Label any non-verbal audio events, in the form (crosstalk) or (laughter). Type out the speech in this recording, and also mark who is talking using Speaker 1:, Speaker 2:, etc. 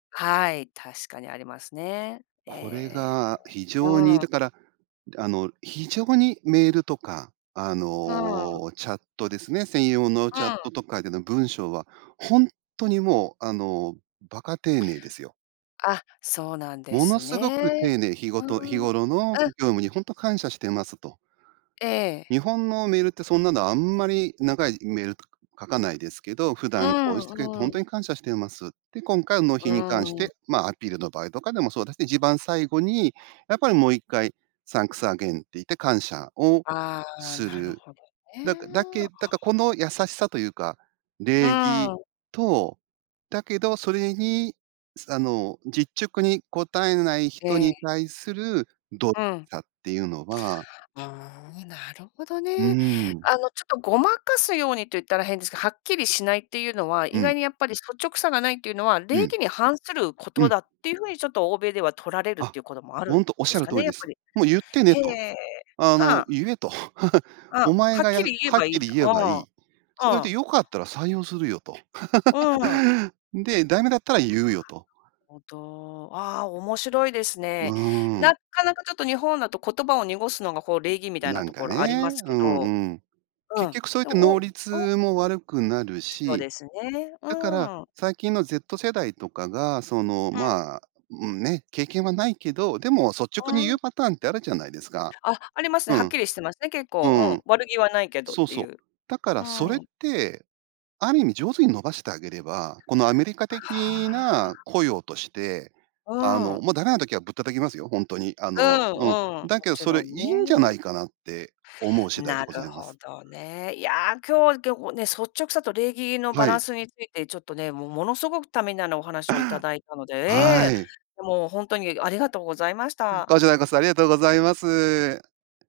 Speaker 1: はい、確かにありますね。えええ
Speaker 2: これ
Speaker 1: えええ、
Speaker 2: が非常
Speaker 1: う
Speaker 2: にだ
Speaker 1: ん。
Speaker 2: から、あの、非常にメールとか、あ
Speaker 1: はあ。
Speaker 2: の、チャットですね。専用の
Speaker 1: う
Speaker 2: チャッ
Speaker 1: ん。
Speaker 2: トとかでの文章は、ほんとにもうあの、馬鹿丁寧ですよ。
Speaker 1: あ、そうなんで
Speaker 2: もの
Speaker 1: す
Speaker 2: すごく丁
Speaker 1: ね。
Speaker 2: 寧、ひご
Speaker 1: うー
Speaker 2: と日
Speaker 1: ん、
Speaker 2: 頃の
Speaker 1: うん。
Speaker 2: 業務に、ほんとに感謝してますと。
Speaker 1: ええ。
Speaker 2: 日本のメールってそんなの、あんまり長いメールとか書かないですけど、普
Speaker 1: う
Speaker 2: 段こうしてくれて、
Speaker 1: ん
Speaker 2: ほ
Speaker 1: う
Speaker 2: んと
Speaker 1: ん。
Speaker 2: に感謝しています。で、今回納
Speaker 1: う
Speaker 2: 品に関し
Speaker 1: ーん。
Speaker 2: て、まあ、アピールの場合とかでもそうですね。一番最後に、やっぱりもう1回サンクスアゲインって言って、感謝を
Speaker 1: ああ、
Speaker 2: す
Speaker 1: なる
Speaker 2: る。
Speaker 1: ほどね。
Speaker 2: だかだ
Speaker 1: あ
Speaker 2: けだか、こ
Speaker 1: あ。
Speaker 2: の優しさというか、
Speaker 1: う
Speaker 2: 礼儀
Speaker 1: ん。
Speaker 2: と、だけどそれにあの、実直に応えない
Speaker 1: え
Speaker 2: 人に
Speaker 1: え。
Speaker 2: 対する、動
Speaker 1: うん。
Speaker 2: 作っていうのは
Speaker 1: うーん、なるほど
Speaker 2: う
Speaker 1: ね。
Speaker 2: ん。
Speaker 1: あのちょっとごまかすように、と言ったら変ですけど、はっきりしないっていうのは、
Speaker 2: う
Speaker 1: 意
Speaker 2: ん。
Speaker 1: 外にやっぱり、率直さがないっていうのは、
Speaker 2: う
Speaker 1: 礼
Speaker 2: ん。
Speaker 1: 儀に反するこ
Speaker 2: う
Speaker 1: と
Speaker 2: ん。
Speaker 1: だっていう風に、ちょっと欧米では取られるっ
Speaker 2: あ、
Speaker 1: ていうこともある
Speaker 2: ほ
Speaker 1: ん
Speaker 2: んとおっし
Speaker 1: で
Speaker 2: ゃ
Speaker 1: す
Speaker 2: る
Speaker 1: か
Speaker 2: 通
Speaker 1: ね、
Speaker 2: り
Speaker 1: や
Speaker 2: で
Speaker 1: っぱ
Speaker 2: す。
Speaker 1: り。
Speaker 2: もう言ってね
Speaker 1: へ
Speaker 2: と。
Speaker 1: え、
Speaker 2: あ
Speaker 1: は
Speaker 2: の
Speaker 1: あ。
Speaker 2: 言えと。
Speaker 1: う
Speaker 2: (laughs)
Speaker 1: ん。は
Speaker 2: お前
Speaker 1: っ
Speaker 2: がや
Speaker 1: き
Speaker 2: は
Speaker 1: り言え
Speaker 2: っ
Speaker 1: ばい
Speaker 2: き
Speaker 1: いん
Speaker 2: り
Speaker 1: だ。
Speaker 2: 言え
Speaker 1: う
Speaker 2: ばい
Speaker 1: ん。
Speaker 2: い。それ
Speaker 1: う
Speaker 2: で
Speaker 1: ん。
Speaker 2: 良かったら採用するよと。
Speaker 1: うん。
Speaker 2: (laughs) で、駄目だったら言うよと。
Speaker 1: ほんとう、ああ、面白いです
Speaker 2: う
Speaker 1: ね。
Speaker 2: ー
Speaker 1: な
Speaker 2: ん。
Speaker 1: っかなかちょっと、日本だと言葉を濁すのが、こう礼儀みたい
Speaker 2: な
Speaker 1: な
Speaker 2: ん
Speaker 1: と
Speaker 2: か
Speaker 1: こ
Speaker 2: ね、
Speaker 1: ろあります
Speaker 2: う
Speaker 1: け
Speaker 2: ん
Speaker 1: ど。
Speaker 2: うん。
Speaker 1: う
Speaker 2: 結
Speaker 1: ん、
Speaker 2: 局そうやっ
Speaker 1: で
Speaker 2: て、
Speaker 1: もお
Speaker 2: 能
Speaker 1: うおう。
Speaker 2: 率も悪くなる
Speaker 1: そう
Speaker 2: し、
Speaker 1: ですね。
Speaker 2: だか
Speaker 1: う
Speaker 2: ら、
Speaker 1: ん。
Speaker 2: 最近の Z 世代とかが、その、
Speaker 1: うん。
Speaker 2: まあ、うん、ね。経験はないけど、でも率
Speaker 1: う
Speaker 2: 直に言う
Speaker 1: ん。
Speaker 2: パターンって、あるじゃないですか。
Speaker 1: あ、ありますね、
Speaker 2: う
Speaker 1: はっ
Speaker 2: ん。
Speaker 1: きりしてますね、結
Speaker 2: う
Speaker 1: 構、
Speaker 2: ん。
Speaker 1: うん。悪気はないけどっ
Speaker 2: そう
Speaker 1: て
Speaker 2: そ
Speaker 1: い
Speaker 2: う。
Speaker 1: う。
Speaker 2: だか
Speaker 1: う
Speaker 2: らそれっ
Speaker 1: ん。
Speaker 2: て、ある意味上手に伸ばしてあげれば、このアメリカ
Speaker 1: は
Speaker 2: 的
Speaker 1: あ。
Speaker 2: な雇用として、
Speaker 1: う
Speaker 2: あの、
Speaker 1: ん。
Speaker 2: もう駄目な時はぶったたきますよ、ほんとに。あ
Speaker 1: う
Speaker 2: の、
Speaker 1: ん
Speaker 2: うん。
Speaker 1: うん。も
Speaker 2: だけど
Speaker 1: ち
Speaker 2: それ、
Speaker 1: ろ
Speaker 2: い
Speaker 1: ん
Speaker 2: いんじゃな
Speaker 1: ね。
Speaker 2: いかなって思う次第で
Speaker 1: な
Speaker 2: ござ
Speaker 1: る
Speaker 2: いま
Speaker 1: ほ
Speaker 2: す。
Speaker 1: どね。いや、今日今日はね、率直さと礼儀のバ
Speaker 2: は
Speaker 1: ラ
Speaker 2: い。
Speaker 1: ンスについて、ちょっとね。もうものすごくためになるお話を
Speaker 2: あ
Speaker 1: いただいたので。
Speaker 2: あ。は
Speaker 1: ええ、
Speaker 2: い。
Speaker 1: もうほんとに、ありがとうございまし
Speaker 2: うん、
Speaker 1: た。
Speaker 2: こちらこそありがとうございます。